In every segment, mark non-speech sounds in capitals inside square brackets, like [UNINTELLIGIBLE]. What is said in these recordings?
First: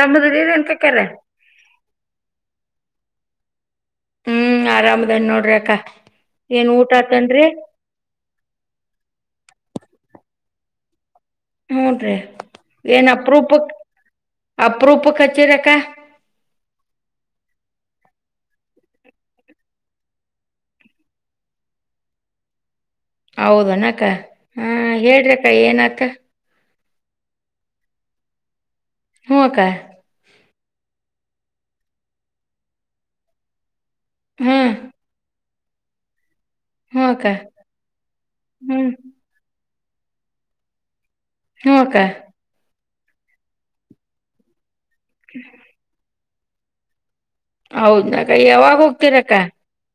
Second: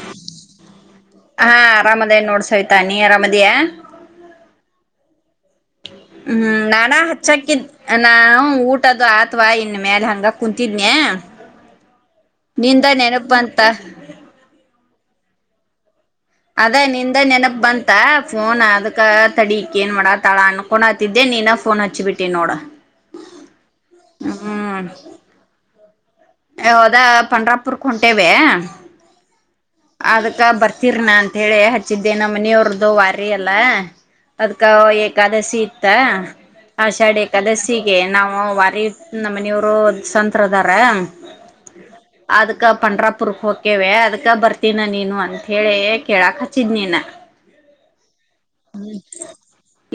ಆರಾಮದಿರೇನ್ ಕಕ್ಕಾರ ಹಾ ಆರಾಮದೇ ನೋಡು ತನಿ ಆರಾಮಾದಿಯೇ ಹ್ಮ್ ಆರಾಮದನ್ ನೋಡಿ ಹ್ಮ್ ನಾನಾ ಹಚ್ಚಾಕಿದ್ದ್ ನಾ ಊಟ ಅದು ಆತ ಅತ್ವಾ ಇನ್ ಮೇಲೆ ಹಂಗ ಕುಂತಿದ್ನ ಹುನ್ರಿ ಏನ್ ಬಂತ ಅಪರೂಪಕ್ಕೆ ಅಪ್ ಅಪುರೂಪ ಕೆ ಹಚ್ಚಿರಕ್ಕ ಅದ ನಿಂದ ನೆನಪ ಬಂತ ಫೋನ್ ಅದಕ ತಡಿ ಈಕಿ ಏನ್ ಮಾಡತಾಳ ಅನ್ಕೊಂಡತಿದ್ದೆ ನೀನ ಫೋನ್ ಹಚ್ಚಿಬಿಟ್ಟಿ ನೋಡ ಹೌದು ನಾಕ್ಕ ಹಾ ಹೇಳ್ರಕ್ಕ ಏನಕ್ಕ ಓಹೋ ಆದ ಪಂಡರಪುರಕ್ಕೆ ಹೊಂಟಾವೆ ಹ್ಞೂ ಅಕ್ಕ ಅದಕ್ಕ ಬರ್ತಿರೇನ ಅಂತ ಹೇಳಿ ಹಚ್ಚಿದ್ದೇ ನಮ್ಮ ಮನೆಯವ್ರದ್ದು ವಾರ ಅಲ್ಲ ಹ್ಞೂ ಅದ್ಕ ಏಕಾದಶಿ ತ್ತ ಹ್ಞೂ ಆಷಾಡ್ ಅಕ್ಕ ಏಕಾದಶಿಗೆ ನಾವು ಹ್ಞೂ ವಾರಿ ನಮ್ಮ ಮನೆಯವರು ಸಂತ್ರದಾರ ಹ್ಮಕ್ಕ ಪೊಂಡ್ರ ಪುರ್ಕ ಹೋಗಕೇವವೆ ಅದಕ್ಕ ಬರ್ತ ಿನ ನೀನು ಅಂತ ಹೇಳಿ ಕೇಳಾಕ್ತ್ತ ಚಿನ್ನಿನ ಹೌದ್ ನಕ ಯಾವಾಗ ಹೋಗ್ತಿರಕ್ಕ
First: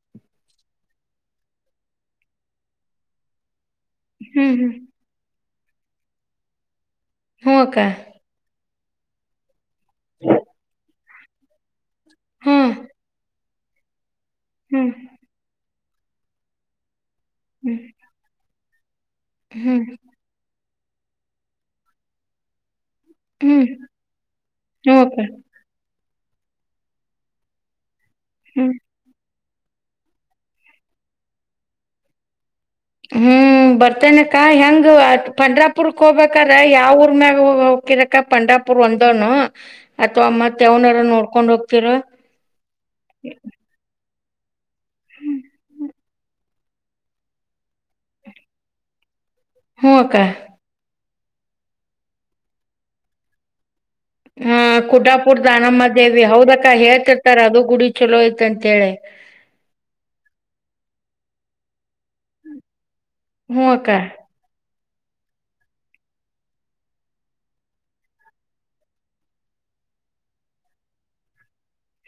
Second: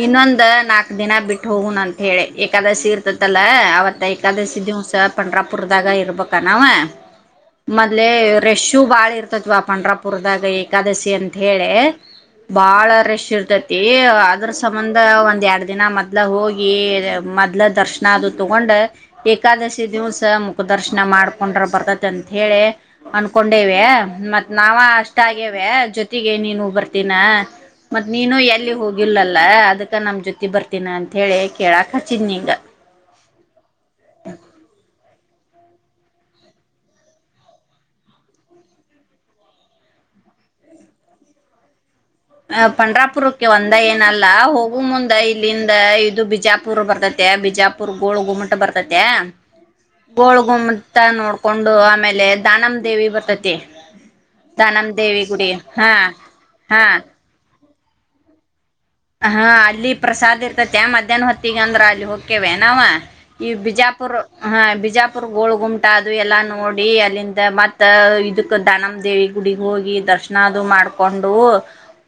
ಇನ್ನೊಂದ ನಾಕ್ ದಿನ ಬಿಟ್ಟ ಹೋಗಣ ಅಂತ ಹೇಳಿ ಏಕಾದ್ರ ಸ ಇರ್ತತಲ್ಲ ಅವತ್ತು ಹ್ಮ್ ಏಕಾದಸಿ ಹ್ಮ್ ದಿವ್ಸ ಪಂಡಾಪುರ ಪರದಾಗ ಇರ್ಬೇಕ ನಾವ ಹ್ಞೂ ಅಕ್ಕ ಮದಲಲೆ ರಷ್ಮ ಚುಾಳಿರ್ [UNINTELLIGIBLE] ತತ್ವಾ ಪಂಡ್ರಾಪುರದಾಗ ಏಕಾದಶಿ ಅಂತ ಹೇಳಿ ಹ್ಞೂ ಬಾಳ ರಶ್ ಇರ್ತೈತಿ [UNINTELLIGIBLE] ಅದ್ರ ಹ್ಞೂ ಸಂಬಂಧ ಒಂದು ಎರಡು ದಿನ ಮತ್ಲ ಹೋಗಿ ಮೊದ್ಲ ಹ್ಞೂ ದರ್ಶನ ಅದು ತೊಗೊಂಡೆ ಹ್ಞೂ ಎಾಾದಶಿ ದಿವಸ ದರ್ಶನ ಮಾಡ್ಕೊಂಡ್ರ ಬರ್ತೈತಿ ಅಂತ ಹೇಳಿ ಹ್ಞೂ ಅನ್ಕೊಂಡೇವೆ. ಮತ್ ನಾವ ಹ್ಞೂ ಅಕ್ಕ ಅಷ್ಟ ಆಗೇವೆ ಜೊತೆಗೆ ನೀನು ಬರ್ತೀನ ಮತ್ ನೀನು ಹ್ಞೂ ಎಲ್ಲಿ ಹೋಗಿಲ್ಲಲ್ಲ ಲ್ಲ ಅದಕ್ಕ ನಮ್ ಜೊತಿ ಬರ್ತೀನ ಅಂತ ಹೇಳಿ ಕೇಳಕ್ ಹಚ್ಚಿದ್ನಿಂಗ ಹ್ಮ್ ಬರ್ತೇನೆಕ್ಕ ಹೆಂಗ ಪಂಡ್ರಾಪುರ್ಕ್ ಹೋಗ್ಬೇಕಾದ್ರ ಯಾವ ಊರ್ ಮ್ಯಾಗ ಹೋಗಕಿರಕ ಪಂಡ್ರಾಪುರ್ ಒಂದನು ಅಥವಾ ಮತ್ ಯವನಾರ ನೋಡ್ಕೊಂಡ್ ಹೋಗ್ತಿರೋ. ಪಂಡ್ರಾಪುರಕ್ಕೆ ಒಂದ ಏನಲ್ಲ. ಅಲ್ಲ ಹೋಗುವ ಮುಂದ ಇಲ್ಲಿಂದ ಇದು ಬಿಜಾಪುರ್ ಬರ್ತತೆ ಬಿಜಾಪುರ್ ಗೋಳ ಗುಮಟ ಬರ್ತತೆ. ಹ್ಞೂ ಅಕ್ಕ ಗೊಲ್ಗುಮ್ಮ್ ತ್ತ ನೋಡ್ಕೊಂಡು ಆಮೇಲೆ ದಾನಮ್ ದೇವಿ ಬರ್ತತಿ. ಹ ದಾನಮ್ ದೇವಿ ಗುಡ್ಡಾಪುರ ಗುಡಿ ದಾನಮ್ಮ ಹಾ ದೇವಿ ಹೌದಕ್ಕ ಹಾ ಹೇಳ್ತಿ ರ್ ಅದು ಗುಡಿ ಚಲೋಯಐತೆ ಹಾ ಅಲ್ಲಿ ಪ್ರಸಾದ್ ಇರ್ತತಿ ಆ ಮಧ್ಯಾಹ್ನ ಹೊತ್ತ. ತಿಗಂದ್ರ ಅಲ್ಲಿ ಹೋಕ್ಕವೆ ನಾವ ಈ ಹ್ಞೂ ಅಕ್ಕ ಬಿಜಾಪುರ್ ಹ್ಮ್ ಬಿಜಾಪುರ ಗೋಳ ಗುಮಟ ಅದು ಎಲ್ಲ ನೋಡಿ ಅಲ್ಲಿಂದ ಮತ್ತು ಇದಕ್ಕೆ ದನಮ ದೇವಿ ಗುಡಿಗೆ ಹೋಗಿ ದರ್ಶನ ಅದು ಮಾಡಿಕೊಂಡು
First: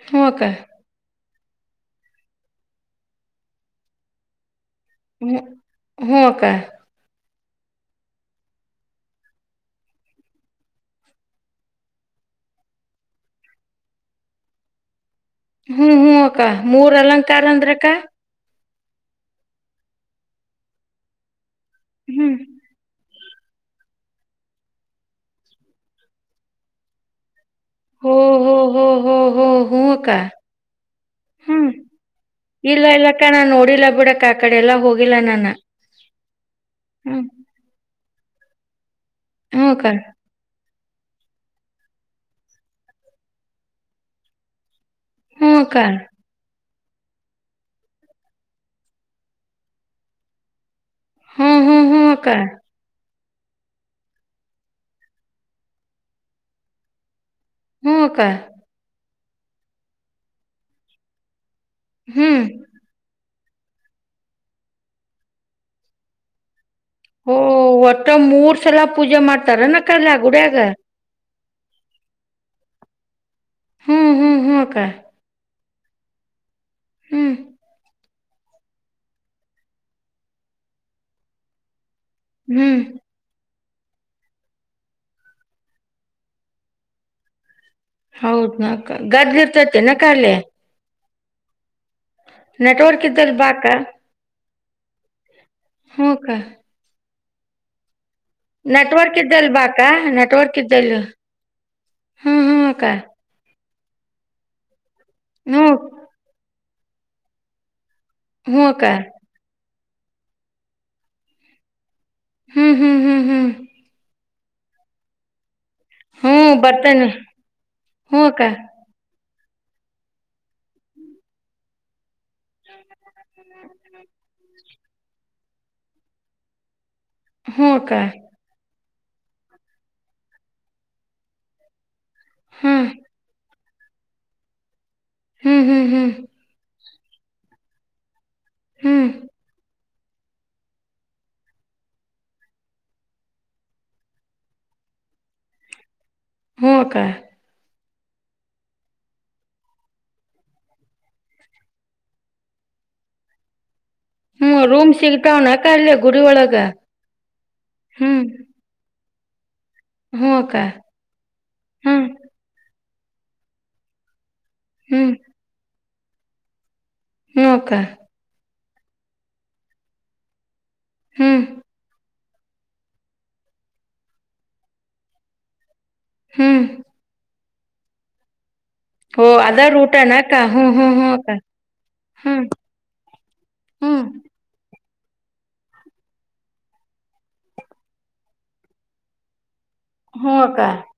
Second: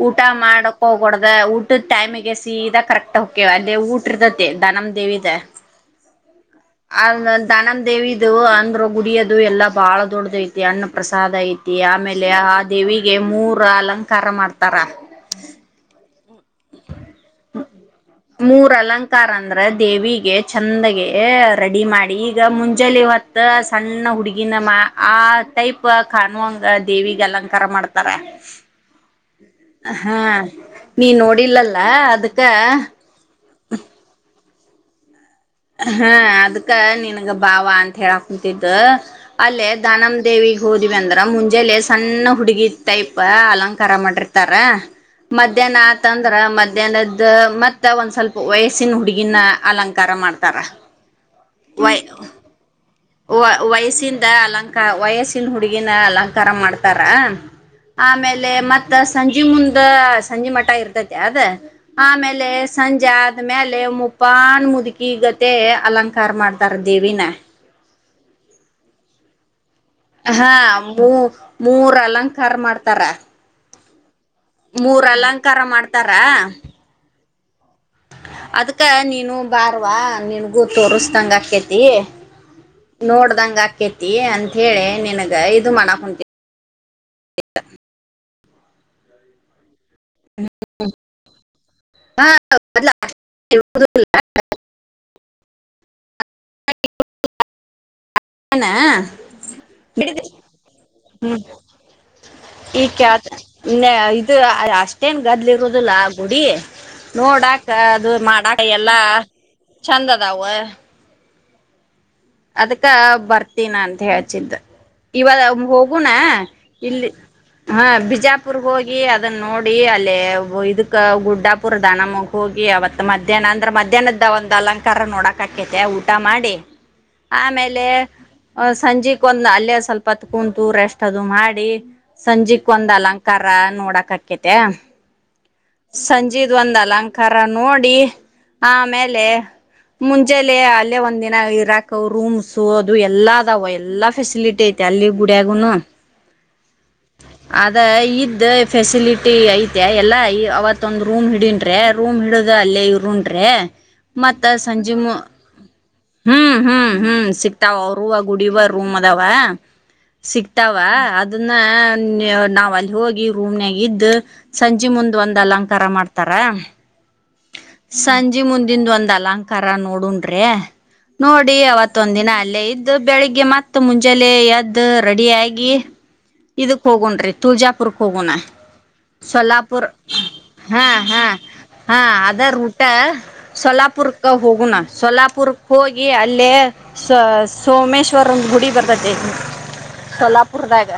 ಊಟ ಹ್ಞೂ ಅಕ್ಕ ಮಾಡಕ್ ಹೋಗೋಡ ಅದ ಊ ಟೈಮಿಗೆ ಸೀದಾ ಕರೆಕ್ಟ್ ಹೋಗಕೇವ ಅಲ್ಲೆ ಊಟ ಇರ್ತತ್ತೇ ದಾನಮ್ಮ ದೇವಿ ಹ್ಞೂ ಹ್ಞೂ ಅಕ್ಕ ಆದ ದನಮ್ ದೇವಿದ ಅಂದ್ರ ಗುಡಿಯದು ಎಲ್ಲ ಬಾಳ ದೊಡ್ಡದ ಐತಿ ಅನ್ನ ಪ್ರಸಾದ ಐತಿ ಆಮೇಲೆ ಆ ದೇವಿಗೆ ಮೂರ ಅಲಂಕಾರ ಮಾಡ್ತಾರ. ಹ್ಮ್ ಹ್ಮ್ ಅಕ್ ಅ ಕ್ಕ ಮೂರ್ ಅಲಂಕಾರ ಅಂದ್ರಕ್ಕ. ಮೂರ್ ಅಲಂಕಾರ ಅಂದ್ರೆ ದೇವಿಗೆ ಚಂದಗೆ. ರೆಡಿ ಮಾಡಿ ಹ್ಮ್ ಈಗ ಮುಂಜಲಿ ವತ್ತು ಸಣ್ಣ ಹುಡುಗಿನಮ್ಮ ಆ ಟೈಪ್ ಕಾಣುವಂಗ ದೇವಿಗಲಂಕಾ ಮಾಡ್ತ ಹೋ ಹೋ ಹೋ ಹೋ ಹೋ ಹ್ಞೂ ಹ ಅಕ್ಕ ನೀ ನೋ ಹ್ಮ್ ಇಲ್ಲ ಇಲ್ಲ ಅಕ್ಕ ನಾನು ನೋಡಿಲ್ಲ ಬಿಡು ಅಕ್ಕ ಆ ಕಡೆ ಎಲ್ಲಾ ಹೋಗಿಲ್ಲ ನಾನ ಹಾ ಅದಕ ಹ್ಮ್ ನನ್ಗ ಬಾವ ಅಂತ ಹೇಳಕ್ ತಿದ್ದ ಹ್ಞೂ ಅಲ್ಲೇ ಅಕ್ಕ ದಾನಮ ದೇವಿ ಹೋದಿವವಿ ಅಂದ್ರ ಮುಂಜೆಲ್ಲೆ ಸಣ್ಣ ಹುಡುಗಿ ಟೈಪ್ ಅಲಂಕಾರ ಮಾಡಿರ್ತಾರ ಹ್ಞೂ ಮಧ್ಯಾಹ್ನ ಅಕ್ಕ ಆ ತಂದ್ರ ಮ ಏ ನದ್ ಮತ್ತ ಒಂದ್ ಸ್ವಲ್ಪ ವಯಸ್ಸಿನ ಹುಡುಗಿನ ಅಲಂಕಾರ ಮಾಡತಾರ ಹ್ಮ್ [INAUDIBLE] ಹ್ಮ್ ಒಯ ಹ್ಮ್ ಅಕ್ಕ ವ ವಯಸ್ಸಿಂದ ಅಲಂಕಾರ ವಯಸ್ಸಿನ ಹುಡುಗಿನ ಅಲಂಕಾರ ಮಾಡ್ತಾರ ಹ್ಮ್ ಅಕ್ಕ ಆಮೇಲೆ ಮತ್ತ ಸಂಜೆ ಮುಂದ ಸಂಜೆ ಮಠ ಇರ್ತೈತಿ ಅದ ಹ್ಮ್ ಆಮೇಲೆ ಸಂಜೆ ಅದ್ಮೇಲೆ ಮುಪಾನ್ ಮುದುಕಿಗತೆ ಅಲಂಕಾರ ಮಾಡತ ಸರದೇವಿನ ಮ ಮೂರ್ ಸಲ ಪೂಜೆ ಮಾಡ್ತಾರ ನಕ್ಕಾ ಹಾ ಮೂ ಮೂರ ಅಲಂಕಾರಾರ್ ಮಾಡ್ತ. ತರ. ಹ್ಮ್ ಹ್ಮ್. ಹ್ಮ್ ಅಕ್ಕ ಮೂರ ಅಲಂಕಾರ ಮಾಡ್ತ ಹತಾರಾ. ಹ್ಮ್. ಅದ್ಕ ನೀನು ಬಾರ್ವಾ ನಿನ್ಗೂ ತೋರ್ಸ್ದಂಗ ಅಕ್ಕೇತಿ. ಹ್ಮ್ ನೋಡ್ದಂಗ ಕತಿ ಅಂಂತೇಳಿ ನಿನಗೆ ಇದು ಮಾಡಕ ಹೊಂತೀ. ಹೌದ ನಕ ಗದ್ಗಿರ್ತತಿ. ಚಕ್ಕಾರ್ಲ್ಲ. ಹಾದ. ಇದ್ದಲ್ಲಿ ಬಾ ಅಕ್ಕ [INAUDIBLE] ಹ್ಮಕ. ಏನ ನೆಟ್ವರ್ಕ್ ಇದ್ದಲ್ ಬಾಕಾ ನೆಟ್ವರ್ಕ್ ಇದ್ದಲ್ಲಿ ಹ್ಮ್ ಹ್ಮ್ ಅಕ್ಕ ಇ ಇದು ಅಷ್ಟ ಏನು ಗದ್ದಲಿ ಹ್ಞೂ ಇರೋದಿಲ್ಲ ಆ ಗುಡಿ ನೋಡಾ ಅದು ಹ್ಞೂ ಮಾಡಾಕಯ ಅಕ್ಕ ಎಲ್ಲ ಚಂದದ. ಹ್ಞೂ ಅದಕ್ಕ ಹ್ಞೂ ಹ್ಞೂ ಹ್ಞೂ ಬರ್ತೀನ ಅಂತ ಹೇಳ್ದ. ಇವಾಗ. ಹೋಗಣ ಹ್ಞೂ ಇಲ್ಲಿ ಬರ್ತೇನೆ ಹ ಹ್ಞೂ ಅಕ್ಕ ಬಿಜಾಪುರ್ ಹೋಗಿ ಅ ಅನ್ನ ನೋಡಿ ಅಲ್ಲೇ ಇದಕ್ಕ ಗುಡ್ಡಾಪುರ ದಾನಮ. ಹೋಗಿ ಅವತ್ ಮಧ್ಯಾಹ್ನ ಅಂದ್ರೆ ಮಧ್ಯಾಹ್ನದ ಒಂದುಲಂಕಾರ ನೋಡಕ್. ಕ್ಕೆತೆ ಊಟ ಮಾಡಿ ಹ್ಞೂ ಆಮೇಲೆ ಅಕ್ಕ ಸಂಜೆಕ್ ಒಂದ್ ಅಲ್ಲೇ ಸ್ವಲ್ಪತ್ ಕುಂತು ರೆಸ್ಟ್ ಅದು ಮಾಡಿ ಸಂಜೆಕ್ ಹ್ಞೂ ಒಂದ್ ಅಲಂಕಾರ ನೋಡಕ್ ಆಕತೆ ಹ್ಞೂ ಹ್ಞೂ ಸಂಜಿಗ್ ಒಂದಲಂಕಾರ ಕಾರ ನೋಡಿ ಹ್ಞೂ ಹ್ಞೂ ಆಮೇಲೆ ಮುಂಚೆಲಿ ಅಲ್ಲೇ ಒಂದ್ ದಿನ ಇರಾಕ್ ರೂಮ್ಸ್ ಅದು ಎಲ್ಲ ಅದಾವ ಎಲ್ಲಾ ಫೆಸಿಲಿಟಿ ಐತೆ ಅಲ್ಲಿ ಗುಡಿಯಾಗುನು ಹ್ಮ ಕ ಅದ ಇದ್ ಫೆಸಿಲಿಟಿ ಐತೆ ಎಲ್ಲಾ ಅವತ್ ಒಂದ್ ರೂಮ್ ಹಿಡನ್ ರೂಮ್ ಹಿಡುದ ಅಲ್ಲೇ ಇರುನ್ ರೆ ಮತ್ತ ಹ್ಮ್ ರೂಮ್ ಸಂಜೆ ಮು ಸಿಗ್ತಾವನ ಅಕ್ಕ ಅಲ್ಲೇ ಗುಡಿ ಒಳಗ ಹ್ಮ್ ಹ್ಮ್ ಹ್ಮ್ ಸಿಕ್ತಾವ ಅವರು ಹ್ಮ್ ಗುಡಿವ ದವ ಹ್ಮ ಅಕ್ಕ ಸಿಗ್ತಾವ ಅದನ್ನ ಹ್ಮ್ ಹ ನಾವ್ ಅಲ್ಲಿ ಹೋಗಿ ರೂಮ್ನಾಗ ಇದ್ದು ಸಂಜೆ ಹ್ಮ್ ಮುಂದ್ ಒಂದ್ ಅಲಂಕಾರ ಮಾಡ್ತಾರೆ ಹತಾರ ಹ್ಮ್ ಅಕ್ಕ ಸಂಜಿ ಮುಂದ ಇದಿಂದ ಒಂದ್ ಅಲಂಕಾರ ನೋಡನ್ ರೇ ಹ್ಮ್ ನೋಡಿ ಅವತ್ತ ಒಂದ ದಿನ ಆಯ್ತ ಅಲ್ಲೇ ಇದ್ದು ಬೆಳಿಗ್ಗೆ ಮತ್ತ ಮುಂಜಾಲೆ ಎದ್ದು ರೆಡಿ ಆಗಿ ಹ್ಮ್ ಇದಕ್ ಹೋಗನ್ ರೀ ತರ್ಜಾಪುರ್ಕಹೋಗುನ ಹ ಅದ ರೂಟ ನ ಕ ಹ ಹಾ ಹಾ ಹಾ ಅದ ಊಟ ಸೋಲಾಪುರ್ ಹ್ಮ್ ಹೋಗ ಹನಾ ಸೋಲ್ಲಾಪುರ್ಕ್ಕೆ ಹೋಗಿ ಅಲ್ಲೇ ಸ ಸೋಮೇಶ್ವರ್ ಗುಡಿ ಬರ್ತೈತೆ ಅಕ್ಕ ಸೋಲಾಪುರದಾಗ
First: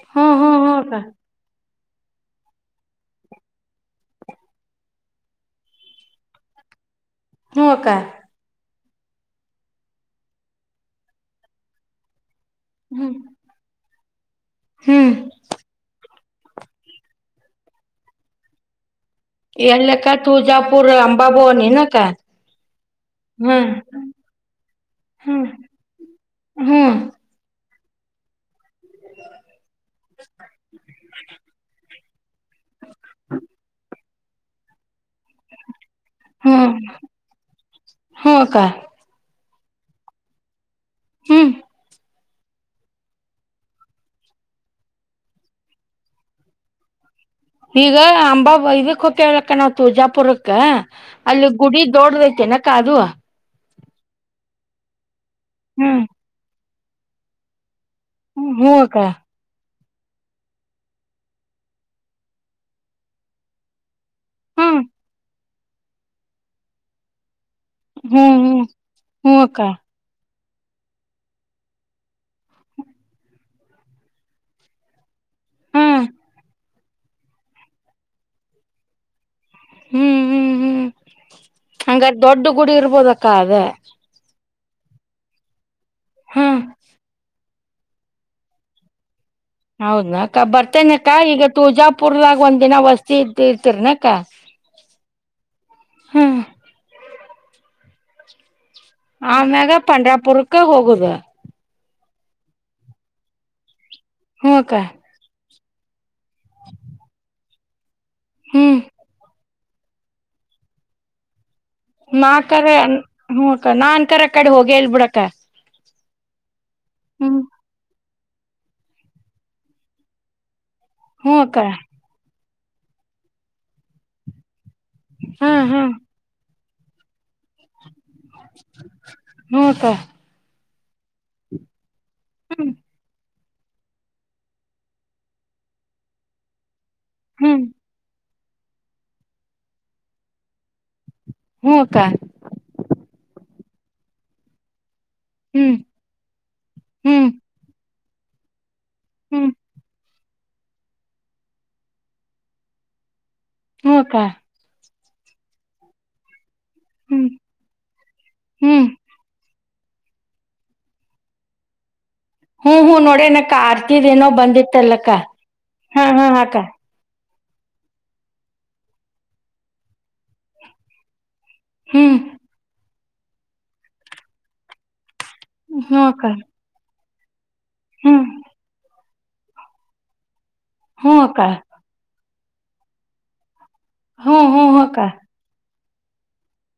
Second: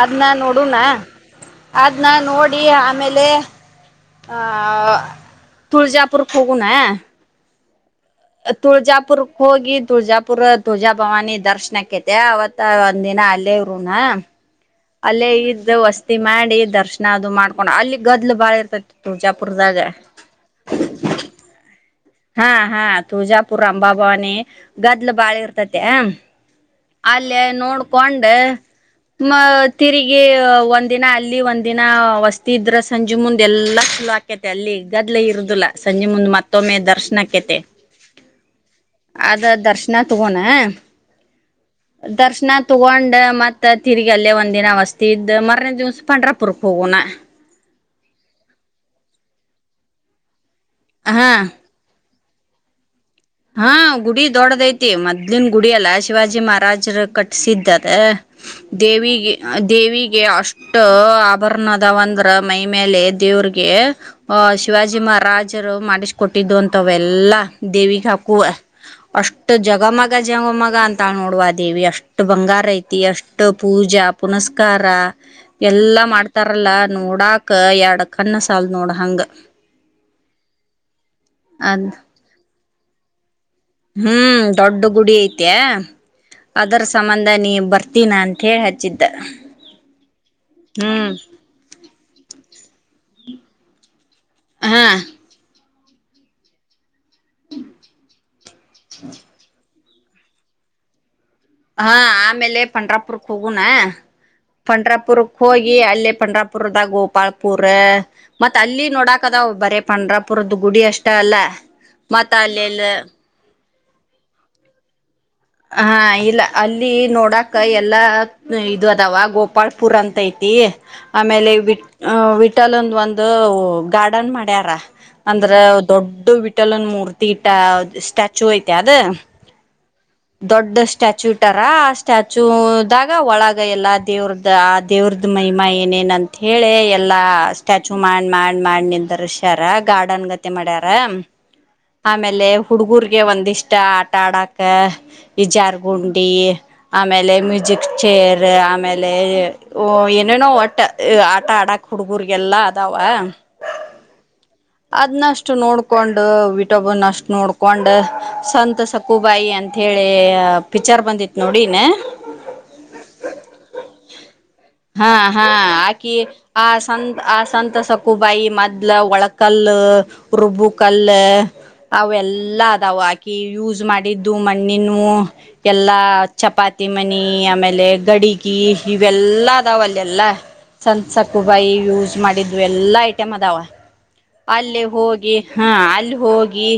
ಅದನ್ನ ಹ್ಮ್ ಹ್ಮ್ ನೋಡುಣ ಹ್ಮ್ ಅಕ್ಕ ಅದನ್ನ ನೋಡಿ ಆಮೇಲೆ ಅ ತುಳಜಾಪುರ ಹೋಗುನ ಹ್ಮ್ ನಕ್ಕ ತುಳಜಾಪುರ್ಕ್ಕೆ ಹೋಗಿ ತುಳ್ಜಾಪುರ ತುವಜಾ ಭವಾನಿ ದರ್ಶನಕ್ಕೆೈತೆ ಅವತ್ ತಾ ಹ್ಮ್ ಒಂದಿನ ಅಲ್ಲೇ ಇರುಣಾ. ಹ್ಮ್ ಅಲ್ಲೇ ಇದ್ದ್ ವಸ್ ತಿ ಮಾಡಿ ದರ್ಶನ ಅದು ಮಾಡ್ಕೊಂಡ್ ಅಲ್ಲಿ ಗದ್ಲು ಬಾಳ ಇರ್ತತಿ. ಎಲ್ಲಕ್ಕ ತುಜಾಪುರ್ ಅಂಬಾಬೋನೀನ. ಹಾ ಹಾ ತುಜಾಪುರಂಬಾಬವಾನಿ ಗದ್ಲು ಬಾಳ ಹ್ಮ್ ಇರ್ತತಿ ಹ ಹ್ಮ್ ಅಲ್ಲೇ ನೋಡ್ ಕೊಂಡೆ ಮ ತಿರುಗಿ ಒಂದಿನ ಅಲ್ಲಿ ಒಂದಿನ ವಸ್ ತಿದ್ರ ಸಂಜೆ ಮುಂದ್ ಎಲ್ಲಾ ಫ್ಲಾ ಕ್ಯತೆ ಅಲ್ಲಿಗದ್ಲೆ ಇರುದಿಲ್ಲಾ. ಸಂಜೆ ಮುಂದ್ ಹ್ಮ್ ಮತ್ತೊಮ್ಮೆ ದ ನಕೆತೆ ಹ್ಮ ಅಕ್ಕ ಅ ದ ದರ್ಶನ ತಗೋನಾ. ಹ್ಮ್ ದರ್ಶನ ತಗೊಂಡ ಮತ್ತ್ ತಿರ್ಗಿ ಅಲ್ಲೇ ಒಂದ್ ದಿನ ವಸ್ತಿ ಇದ್ದ ಮರನೇ ದಿವ್ಸ ಪಂಡ್ರಾಪುರ್ಕ್ ಹೋಗೋಣ. ಈಗ ಅಂಬಾ ಬೈ ಇದುಕ್ ಹೊಕ್ಕೇವಕ್ಕ ನಾವ್ ತುಜಾಪುರ್ ಕ್ಕಾ ಹಾ. ಅಲ್ಲಿ ಗುಡಿ ದೋಡ್ದೈ ತೇನಕ ಅದು. ಹಾ ಗುಡಿ ದೊಡದ್ ಐತಿ ಮ ನಿಮ್ ಗುಡಿ ಅಲ ಹ್ಮ್ ಶಿವಾಜಿ ಮಹಾರಾಜ್ ಜರ್ ಕಟ್ಸಿದ್ದ. ದಾ ಹ್ಮ ಅಕ್ಕ ದೇವಿಗಿ ಆ ದೇವಿಗೆ ಅಷ್ಟು ಆಭರಣದಾವಂದ್ರ ಮೈ ಮೇಲೆ ದೇವ್ರ್ಗೆ ಆಹ ಹ್ಮ್ ಶಿವಾಜಿ ಮಹಾರಾಜರು ಮಾಡಿಸ್ ಕೊಟ್ಟಿದ್ದು ಅಂತವ್ ಎಲ್ಲಾ ದೇವಿ ಹ್ಮ್ ಕುವ ಹ್ಮ್ ಹ್ಮ್ ಅಷ್ಟು ಅಕ್ಕ ಜಗ ಮಗ ಜಮ ಮಗ ಅಂತಳ್ ನೋಡುವ ದೇವಿ ಅಷ್ಟು ಬಂಗಾರ ಐತಿ ಅಷ್ಟು ಪೂಜಾ ಪುನಸ್ಕಾರ. ಎಲ್ಲಾ ಹ್ಮ್ ಮಾಡ್ತಾರಲ್ಲ ನೋಡಾಕ ಎರಡು ಕಣ್ಣಸಾಲ್ದ್ ನೋಡ ಹಂಗ. ಹ್ಮ್ ಹ್ಮ್ ಹ್ಮ್ ಅದ್ ಹಂಗಾರ್ ದೊಡ್ಡು ಗುಡಿ ಇರ್ಬೋದ. ಹ್ಮ್ ದೊಡ್ಡ್ ಗುಡಿ ಐತ್ಯಾ. ಹ್ಮ್ ಅದರ್ ಸಂಬಂಧ ನೀ ಬರ್ತೀನ ಅಂತೇಳ್ ಹಚ್ಚಿದ್ದ. ಹೌದ್ನಾ ಅಕ್ಕ ಹ್ಮ್ ಬರ್ತೇನೆಕ್ಕ ಈಗ ತುಜಾಪುರ್ಲಗ್ ಒಂದ್ ದಿನ ವಸ್ತಿ ಇರ್ ಇರ್ತಿರ್ನಕ್ಕ. ಹಾ. ಹ್ಮ್. ಹಾಮ್ಯಾಗ. ಪಂಡ್ರಾಪುರ್ಕ್ಕ ಹೋಗುದ. ಹಾ ಆಮೇಲೆ ಪಂಡ್ರಾಪುರ್ಕ್ ಹೋಗುನಾ. ಹ್ಮ ಅಕ್ಕ ಪಂಡ್ರಾಪುರ್ ಹೋಗಿ ಅಲ್ಲೇ. ಪಂಡ್ರಾಪುರ್ದಾಗ್ ಗೋಪಾಲ್ ಪೂರಾ. ಮತ್ ಹ್ಮ್ ಅಲ್ಲಿ ನೋಡಾಕದಾವ್ ಬರೇ ಪಂಡ್ರಾಪುರುದ್ ಗುಡಿ ಅಷ್ಟ ಅಲ್ಲ. ಮಾ ಮತ್ತ ಕರ ಅಲ್ಲೆಲ್ಲ [UNINTELLIGIBLE] ನಾನ್ ಕರ ಅಕಡೆ ಹೋಗಿ ಇಲ್ಲ ಬಿಡಕ್ಕ ಹಾ ಇಲ್ಲ ಅಲ್ಲಿ ಹ್ಮ್ ನೋಡೋಕ ಎಲ್ಲ ಇದು ಅದಾವ ಗೋಪಾಳ್ಪುರ್ ಅಂತ ಐತಿ ಹ್ಮ ಆಮೇಲೆ ಅಕ್ಕ ವಿಟ್ ವಿ [UNINTELLIGIBLE] ಹಟಲ್ ಒಂದು ಒಂದು ಗಾರ್ಡನ್ ಮಾಡ್ಯಾರ ಹಾ ಅಂದ್ರೆ ಹಾ ದೊಡ್ಡ ವಿಟ್ಟ ಚಟಲನ್ ಮೂರ್ತಿ [UNINTELLIGIBLE] ಟೀಟಾ, ಸ್ಟ್ಯಾಚು ಆಯ್ತಾ ಅದು ಹ್ಮ ಅಕ್ಕ ದೊಡ್ಡ ಸ್ಟ್ಯಾಚು ಇಟ್ಟಾರ ಆ ಹ್ಮ್ ಸ್ಟ್ಯಾಚುದಾಗ ಒಳಗ ಈಗ ಎಲ್ಲಾ ದೇವ್ರದ ಆ ದೇವ್ರದ ಮಹಿಮಾ ಏನೇನ್ ಅಂತ ಹೇಳಿ ಎಲ್ಲಾ ಹ್ಮ್ ಸ್ಟ್ಯಾಚು ಮಾಡಿ ಮಾಡಿ ಮಾಡಿ ಮಾಡಿ ನಿಂದ್ರಶಾರ ಗಾರ್ಡನ್ ಗತ್ತೆ ಮಾಡ್ಯಾರ ಹ್ಮ ಅಕ್ಕ ಆಮೇಲೆ ಹುಡುಗೂರ್ಗೆ ಒಂದಿಷ್ಟ ಇಷ್ಟ ಆಟ ಆಡಕ್ಕ ಈ ಹ್ಮ್ ಜಾರ್ಗುಂಡಿ ಹ್ಮ್ ಆಮೇಲೆ ಮ್ಯೂಸಿಕ್ ಚೇರ್ ಆಮೇಲೆ ಹ್ಮ್ ಅ [UNINTELLIGIBLE] ಏನೋ ಒಟ್ಟ ಆಟ ಆಡಕ್ ಹುಡುಗುರ್ರಿಗೆಲ್ಲಾ ಅದಾವ ಹ್ಮುಅಕ್ಕಾ ಅದ್ನಷ್ಟು ನೋಡ್ಕೊಂಡು ಇೊಬ್ಬನ್ ಅಷ್ಟ್ ಹ್ಮ್ ನೋಡ್ಕೊಂಡ್ ಸಂತತ್ ಹ್ಮ್ ಸಕುಬಾಯಿ ಅಂತ ಅಂತ ಹೇಳಿ ಪಿಕ್ಚರ್ ಬಂದಿತು ನೋಡಿನ ಹ್ಮ್ ಹ್ಮ್ ನೋಡಿ ನಕ್ಕ ಆರ್ತಿದ ಏನೋ ಬಂದಿತ್ತಲ್ಲಕ್ಕ ಹಾ ಹಾ ಹಾ ಆಕಿ ಹಾ ಅಕ್ಕ. ಆ ಸಂತ ಆ ಸಂತಸಕುಬಾಯಿ ಮದ್ಲ ಒಳಕ್. ಕಲ್ಲು ರುಬ್ಬು ಕಲ್ಲ ಅ ಹ್ಮ್ ಎಲ್ಲಾ ಅದವು ಆಕ ಆಕಿ ಯೂಸ್ ಮಾಡಿದ್ದು ಮಣ್ಣಿನವು, ಎಲ್ಲಾ ಹ್ಮ್ ಅಕ್ಕ ಚಪಾತಿ, ಮನಿ ಆಮೇಲೆ, ಹ್ಮ್ ಗಡಿಗಿ. ಇವೆಲ್ಲಾ ಅದಾವಲ್ಲೇಲ್ಲ. ಸಣ ಹ್ಮ್ ಸಕು ಅಕ್ಕ ಬಾಯಿ ಯೂಸ್ ಮಾಡಿದ- ಇವೆಲ್ಲಾ ಐಟಮ್ ಅದಾವ. ಹ್ಮ್ ಹ್ಮ್ ಅಲ್ಲಿ ಅಕ್ಕ ಹೋಗಿ ಹಾ ಅಲ್ಲಿ ಹೋಗಿ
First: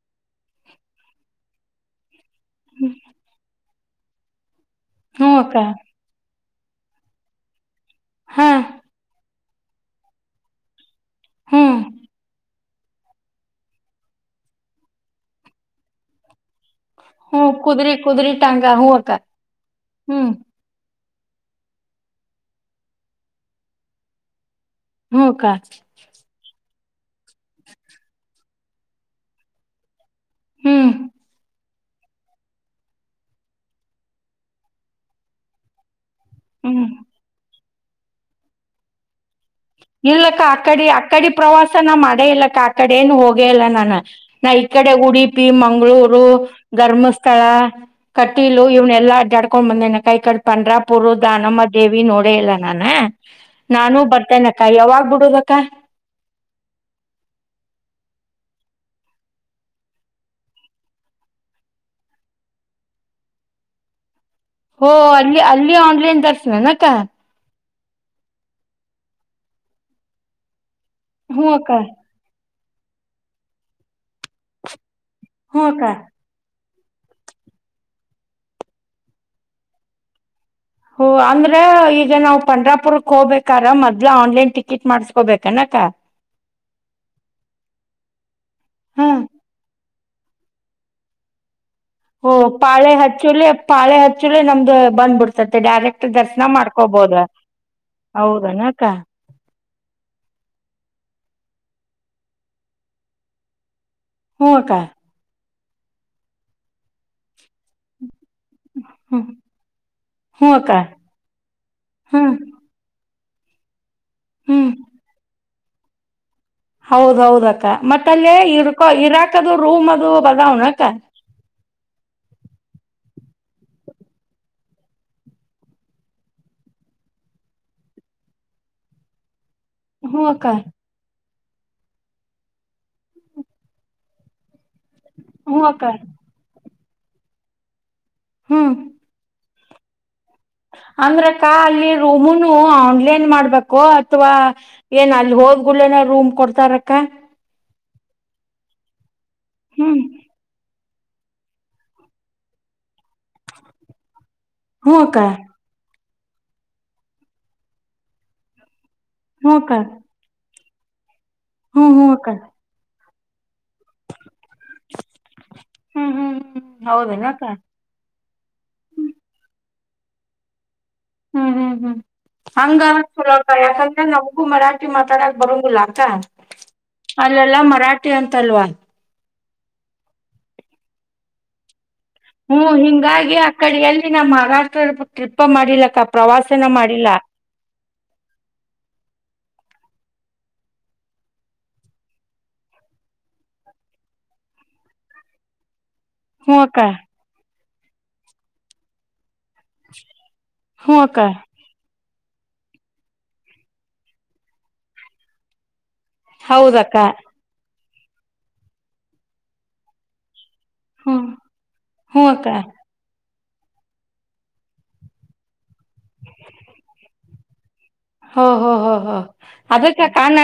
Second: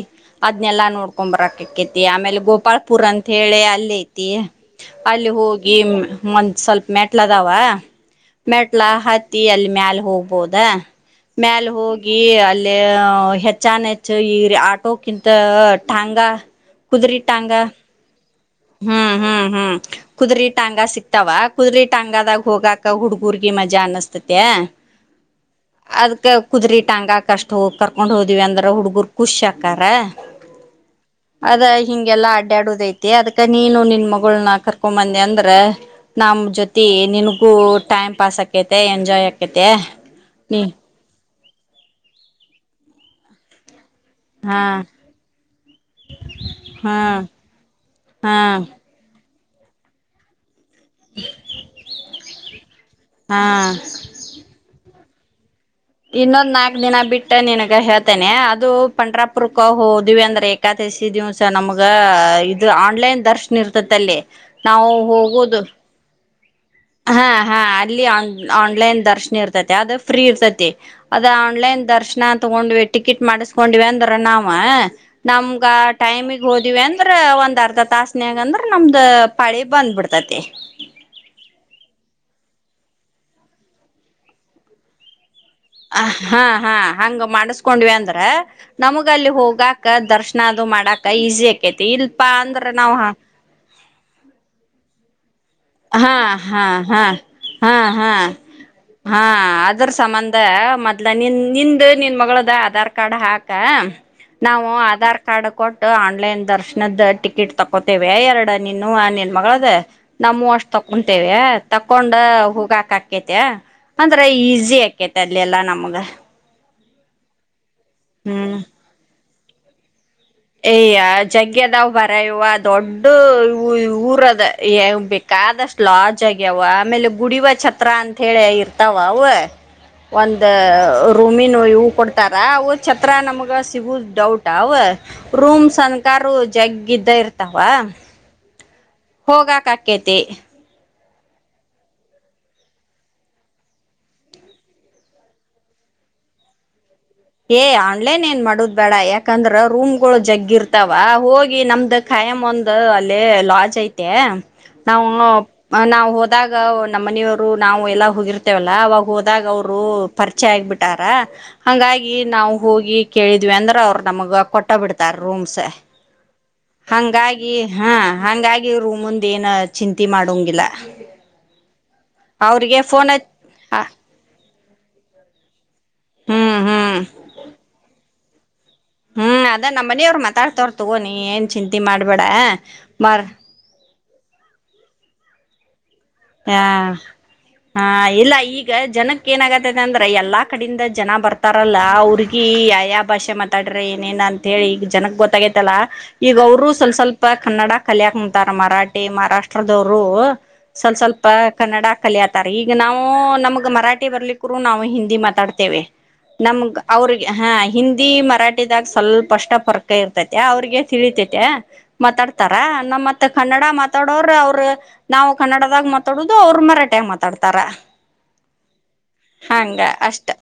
ಅದನೆಲ್ಲಾ ನೋಡ್ಕೊಂಡ್ ಬರಕೈತಿ ಆಮೇಲೆ, ಗೋಪಾಲ್ಪುರ್ ಅಂತ ಹೇಳಿ ಅಲ್ಲಿ ಥೈತಿ ಅಲ್ಲಿ ಹ್ಮ್ ಅಕ್ಕ ಹೋಗಿ ಮನ್ ಸ್ವಲ್ಪ ಮೆಟ್ಲ ಅದಾವ ಹಾ ಮೆಟ್ಲ ಹ ತ್ತೀ ಅಲ್ಲಿ ಮ್ಯಾಲ ಹೋಗ್ಬೋದಾ ಮ್ಯಲ್ ಹ್ಮ್ ಹೋಗ ಈ ಅಲ್ಲಿ ಹೆಚ್ಚನ್ ಹೆಚ್ಚ ಈ ಆಟೋಕಿಂತ ಟಾಂಗ. ಹ್ಮ್ ಕುುದುರಿಟಾಂಗ ಕುದುರಿ ಕುದುರಿ ಟಾಂಗ ಹೂ ಅಕ್ಕ ಹ್ಮ್ ಹ್ಮ್ ಹ್ಮ್ ಹ್ಮ್ ಕುದು್ರಿ ಟಾಂಗ ಸಿಕ್ ತವ ಕುದ್ರಿ ಟಾಂಗ ದಾಗ ಹೋಗಾಕ ಹುಡ್ಗುರ್ಗಿ ಮಜಾ ಅನಸ್ತತೆ ಹ್ಮ್ ಅಕ್ಕ ಅದಕ್ಕೆ ಕುದು್ರಿ ಟಂಗ ಕ ಅಷ್ಟು ಕರ್ಕೊಂಡು ಹೋದಿವಿ ಅಂದ್ರೆ ಹುಡುಗರು ಖುಷ್ ಆಕಾರೆ ಹ್ಮ್ ಅದ ಹಿಂಗೆಲ್ಲ ಅಡ್ಡೆಡುದ್ ದೈಐತೆ ಅದಕ್ ಮತ್ತ ನೀನು ನಿನ್ ಮಗಳನ್ನ ಕರ್ಕೊಂಬಂದಿ ಅಂದ್ರ ನಮ್ಮ ಜೊತೆ ಹ್ಮ್ ನಿನಗೂ ಟೈಮ ಪಾಾಸಕ್ಕೆತೆೆ ಎಂಜಾಯ ಇಲ್ಲಕ್ಕ ಅಕ್ಕಡಿ ಅಕ್ಕಡಿ ಪ್ರವಾಸನ ಮಾಡೇ ಇಲ್ಲಕ್ಕ ಆ ಕಡೆನು ಹೋಗೇ ಇಲ್ಲ ನಾನು ನಾ ಹಾ ಈ ಕಡೆ ಉಡುಪಿ ಮಂಗಳೂರು ಹಾ ಧರ್ಮಸ್ಥಳ ಹಾ ಕಟೀಲು ಇವನ್ನ ಎಲ್ಲಾ ಜಡ್ ೊಂಡ್ಂದ ನ ಕ ಪಂಡ್ರಾಪುರ್ ದಾನಮ್ಮ ದೇವಿ ನೋಡ ಇಲ್ಲ ನಾನ ಹಾ ನಾನು ಬರ್ತೇನೆ ಯಾವಾಗ್ ಬಿಡುದಕ್ಕ ಇನ್ನೊಂದ್ ನಾಲ್ಕ್ ದಿನ ಬಿಟ್ಟ ನನ್ಗ ಹೇಳ್ತೇನೆ ಅದು ಪಂಡ್ರಾಪುರಕ್ಕ ಹೋದ್ವಿ ಅಂದ್ರೆ ಏಕಾದಿಸಿಿ ದಿವ್ಸ ನಮ್ಗ ಇದು ಆನ್ಲೈನ್ ದರ್ಶನ್ ಇರ್ತತಿ ಅಲ್ಲಿ ನಾವು ಹೋ ಅಲ್ಲಿ ಹೋಗೋದು ಅಲ್ಲಿ ಆನ್ಲೈನ್ ರ್ ನಕ್ಕ ಹಾ ಹಾ ಅಲ್ಲಿ ಆ ಆನ್ಲೈನ್ ದರ್ಶನ ಇರ್ತೈತೆ ಅದು ಫ್ರೀ ಇರ್ತತಿ ಅದ ಹ್ಞೂ ಅಕ್ಕ ಆನ್ಲೈನ್ ದರ್ಶನ ಅಂತ ತಗೊಂಡ್ಿವವಿ ಟಿಕೆಟ್ ಮಾಡಿಸ್ಕೊಂಡಿವ ಅಂದ್ರ ನಾವ ಹ್ಞೂ ನಮ್ಗ ಅಕ್ಕ ಟೈಮಗ್ ಹ ವಿ ಅಂದ್ರ ಒಂದ್ ಅರ್ಧ ತಾಸನ್ಯಾಗ ಅಂದ್ರ ನಮ್ದ ಪಳಿ ಬಂದ್ ಬಿಿಡ್ತತಿ. ಹ ಅಂದ್ರೆ ಈಗ ನಾವ್ ಪಂಡ್ರಾಪುರಕ್ ಹೋಗ್ಬೇಕಾರ ಮೊದ್ ಆನ್ಲೈನ್ ಟಿಕೆಟ್ ಮಾಡ್ಸ್ಕೊಬೇಕ ಹಾ ಹಾ ಹಂಗ ಮಾಡಿಸಕೊಂಡ್ವಿ ಅಂದ್ರ ನಮಗ ಹಾ ಅಲ್ಲಿ ಹೋಗಾಕ್ ದರ್ಶನ ಅದು ಮಾಡಾಕ ಈಸಿ ಆಗ್ತ. ಹಓ ಪಾಳೆ ಹಚ್ಚಲೆ ಪಾಳೆ ಹಚ್ಚುಲೆ ನಮ್ದ. ಬಂದಬಡ್ತ. ಹಾ ಹಾ ಹಾ ಹಾ ಹಾ ಹೌದನ ಅಕ್ಕ ಹಾ ಅದ್ರ ಸಂಬಂಧ ಮೊದ್ಲ ನಿನ್. ನಿಂದ ನಿನ್ ಮಗಳದ ಆಧಾರ್ ಕಾರ್ಡ್ ಹಾಕ ಹ್ಞೂ ನಾವು ಅಕ್ಕ ಆಧಾರ್ ಕಾರ್ಡ್ ಕೊಟ್ಟು ಆನ್ಲೈನ್ ದರ್ಶನದ ಟಿಕೆಟ್ ತಕೋತೇವೆ ಎರಡು ನೀನು ಹ್ಮ್ ನಿನ್ ಮಗಳದ ನಮವು ಹ್ಞೂ ಅಷ್ಟ್ ಅಕ್ಕ ತಕೊಂತೇವೆ ತಕೊಂಡ್ ಹ್ಮ್ ಹೂಗಾಕ. ಅಕೇತ. ಅಂದ್ರೆ ಹ್ಮ್ ಈಸಿ ಆಾಕೇತೆ ಅಲ್ಲೆಲ್ಲಾ ನಮ. ನಮಗೆ. ಹೌದ ಹೌದ. ಮತ್ತ ಅಲ್ಲೇ ಇರ್ಕೊ ಇರಾ. ದು ರೂಮ್ ಅದು. ಬದಾವನ ಅಕ್ಕ ಅಯ ಜಗ್ಗೆ್ಯದಾವ್ ಬರ ಇವ ದೊಡ್ಡ. ಊರದ ಬೇಕಾದಷ್ಟು ಲಾರ್ಜ್ ಆಗ್ಯಾವ ಆಮೇಲೆ ಗುಡಿವ ಛತ್ರ ಅಂತ ಹೇಳಿ ಇರ್ತಾವ ಅವ. ಹ್ಞೂ ಒಂದ. ಅಕ್ಕ ರೂಮಿ ನವು ಕೊಡ್ತಾರ ಅವ ಛತ್ರ ನಮ್ಗ ಸಿಗುದ ಡೌಟ್ ಅವ. ಹ್ಞೂ ರೂಮ್ ಅಕ್ಕ ಸನ್ಕಾರು ಜಗ್ ಗ್ದ ಇರ್ತಾವ. ಹಾ. ಹೋಗಾ ಕಕ್ಕೆೇತೆ ಅಂದ್ರಕ್ಕ ಅಲ್ಲಿ ರೂಮನು ಆನ್ಲೈನ್ ಮಾಡ್ಬೇಕು ಅಥವಾ ಏನ್ ಅಲ್ಲಿ ಹೋದ್ ಗುನ ರೂಮ್ ಕೊಡ್ತಾರಕ್ಕ ಏ ಆನ್ಲೈನ್ ಏನ್ ಮಾಡುದು್ ಬೇಡ ಯಾಕೆ ಯಾಕಂದ್ರ ಹ್ಮ್ ರೂಮ್ಗಳುಳ ಜಗ್ಗಿರ್ತ ಇತವಾ ಹೋಗಿ ನಮ್ದು ಖಾಯಮ ಒಂದ ಅಲ್ಲಿ ಲಾಜ್ ಐತೆ ಹ್ಞೂ ನಾ್ ಅಕ್ಕ ನಾವು ಹೊ ಆದಾಗ ನಮ್ಮ ಮನೆಯವರು ನಾವು ಎಲ್ಲಾ ಹೋಗಿರ್ತೇವಲ್ಲ ಅವಾಗ ಹೋದಾಗ ಹ್ಞೂ ಅಕ್ಕ ಅವ್ರು ಪರಿಚೆ ಆಗ್ಿಬಿಟ್ಟು. ಟಾರಾ. ಹ್ಮ್ ಹಂಗಾಗಿ ಹ್ಞೂ ಈ ಅಕ್ಕ ನಾವು ಹೋಗಿ ಕೇಳಿದ್ವಿ ಅಂದ ಅವರು ನಮಗ ಕೊಟ್ಟ ಬಿಡ್ತಾರ ರೂಮ್ಸ್ ಹ್ಮ್ ಹ್ಮ್ ಹ್ಮ್ ಹೌದೇನ ಅಕ್ಕ ಹಂಗಾಗಿ ಹಾ ಹಂಗಾಗಿ ರೂಮ್ಂದ ಏನ ಚಿಂತೆಿ ಮಾಡೋಂಗಿಲ್ಲ ಹ್ಮ್ ಹ್ಮ್ ಹ್ಮ್ ಅವ್ರಿಗೆ ಫೋನ್ ಹಂಗಲೋ ಯಾಕಂದ್ರೆ ನಮಗೂ ಮರಾಠಿ ಮಾತಾಡಕ್ ಬರಂಗಲತ ಹ್ಮ್ ಹ್ಮ್ ಅಲ್ಲೆಲ್ಲ ಮರಾಠಿ ಅಂತಲ್ವಾ ಹ್ಮ್ ಅದೇ ನಮ್ಮ ಮನೆಯವರು ಮಾತಾಡ್ತೋ್ ತಗೋಿ ಏನ್ ಚಿಂತೆ ಮಾಡಿ ಹ್ಮ್ ಹಿಂಗಾಗಿ ಆಕಡೆ ಎಲ್ಲ ನಮ್ಮ ಮಹಾರಾಷ್ಟ್ರ ್ರಿಪ್ಪ ಮಾಡಿಲ್ಲಕ್ಕಪ್ಪ ಹಾ ಹಾ ಎಲ್ಲ ಈಗ ಜನಕ್ಕೆ ಏನಾಗತ್ತ ಅಂದ್ರ ಎಲ್ಲಾ ಕಡಿಂದ ಜನ ಬರ್ತಾರಲ್ಲ ಅವ್ರಗಿ ಯ ಯ ಭಾಷೆ ಮಾತಾಡ್ರ ಏನೇನ ಅಂತ ಹೇಳಿ ಈಗ ಜನಕ್ ಗೊತ್ತಾಗೈತಲ್ಲ ಈಗ ಹ್ಮ್ ಅವರು ಅಕ್ಕ ಸ್ವಲ್ಪ ಸ್ವಲ್ಪ ಕನ್ನಡ. ಕಲ್ಯಕ್ ಮುಂತಾರೆ ಮರಠ ಮಹಾರಾಷ್ಟ್ರ ಅದವರು ಸ್ವಲ್ಪ ಹ್ಮ್ ಅಕ್ಕ ಸ್ವಲ್ಪ ಕನ್ನಡ ಕಲಿಯಾತಾರೆ ಈಗ ನಾವು ನಮ್ಗ್ ಮರಾಠಿ ಬರ್ಲಿಕ್ಕರು ನಾವು ಹಿಂದಿ ಮಾತಾಡ್ತೇವೆ ನಮಗ್ ಹೌದಕ್ಕ ಅವ್ರಿಗೆ ಹಾ ಹಿಂದಿ ಮರಾಠಿದಾಗ ಸ್ವಲ್ಪ ಅಷ್ಟ ಪಫರ್ಕ ಇರ್ತೈತಿ ಅವ್ರಿಗೆ ಹ್ಮ್ ತಿಳಿತೇತೆ ಹ್ಮ್ ಅಕ್ಕ ಮಾತಾಡ್ತಾರ ನಮ್ಮ ಮತ್ತ ಕನ್ನಡ ಮಾತಾಡೋ್ರ ಅವ್ರ ನಾವು ಕನ್ನಡ ಅವಾಗ್ ಮಾತಾಡುದು ಅವ್ರ ಮರಾಟೆಗ ಮಾತಾಡ್ತಾರ ಹೋ ಹೋ ಹೋ ಹೋ ಹಂಗ ಅದಕ್ಕ ಅಷ್ಟ ಕಾಣ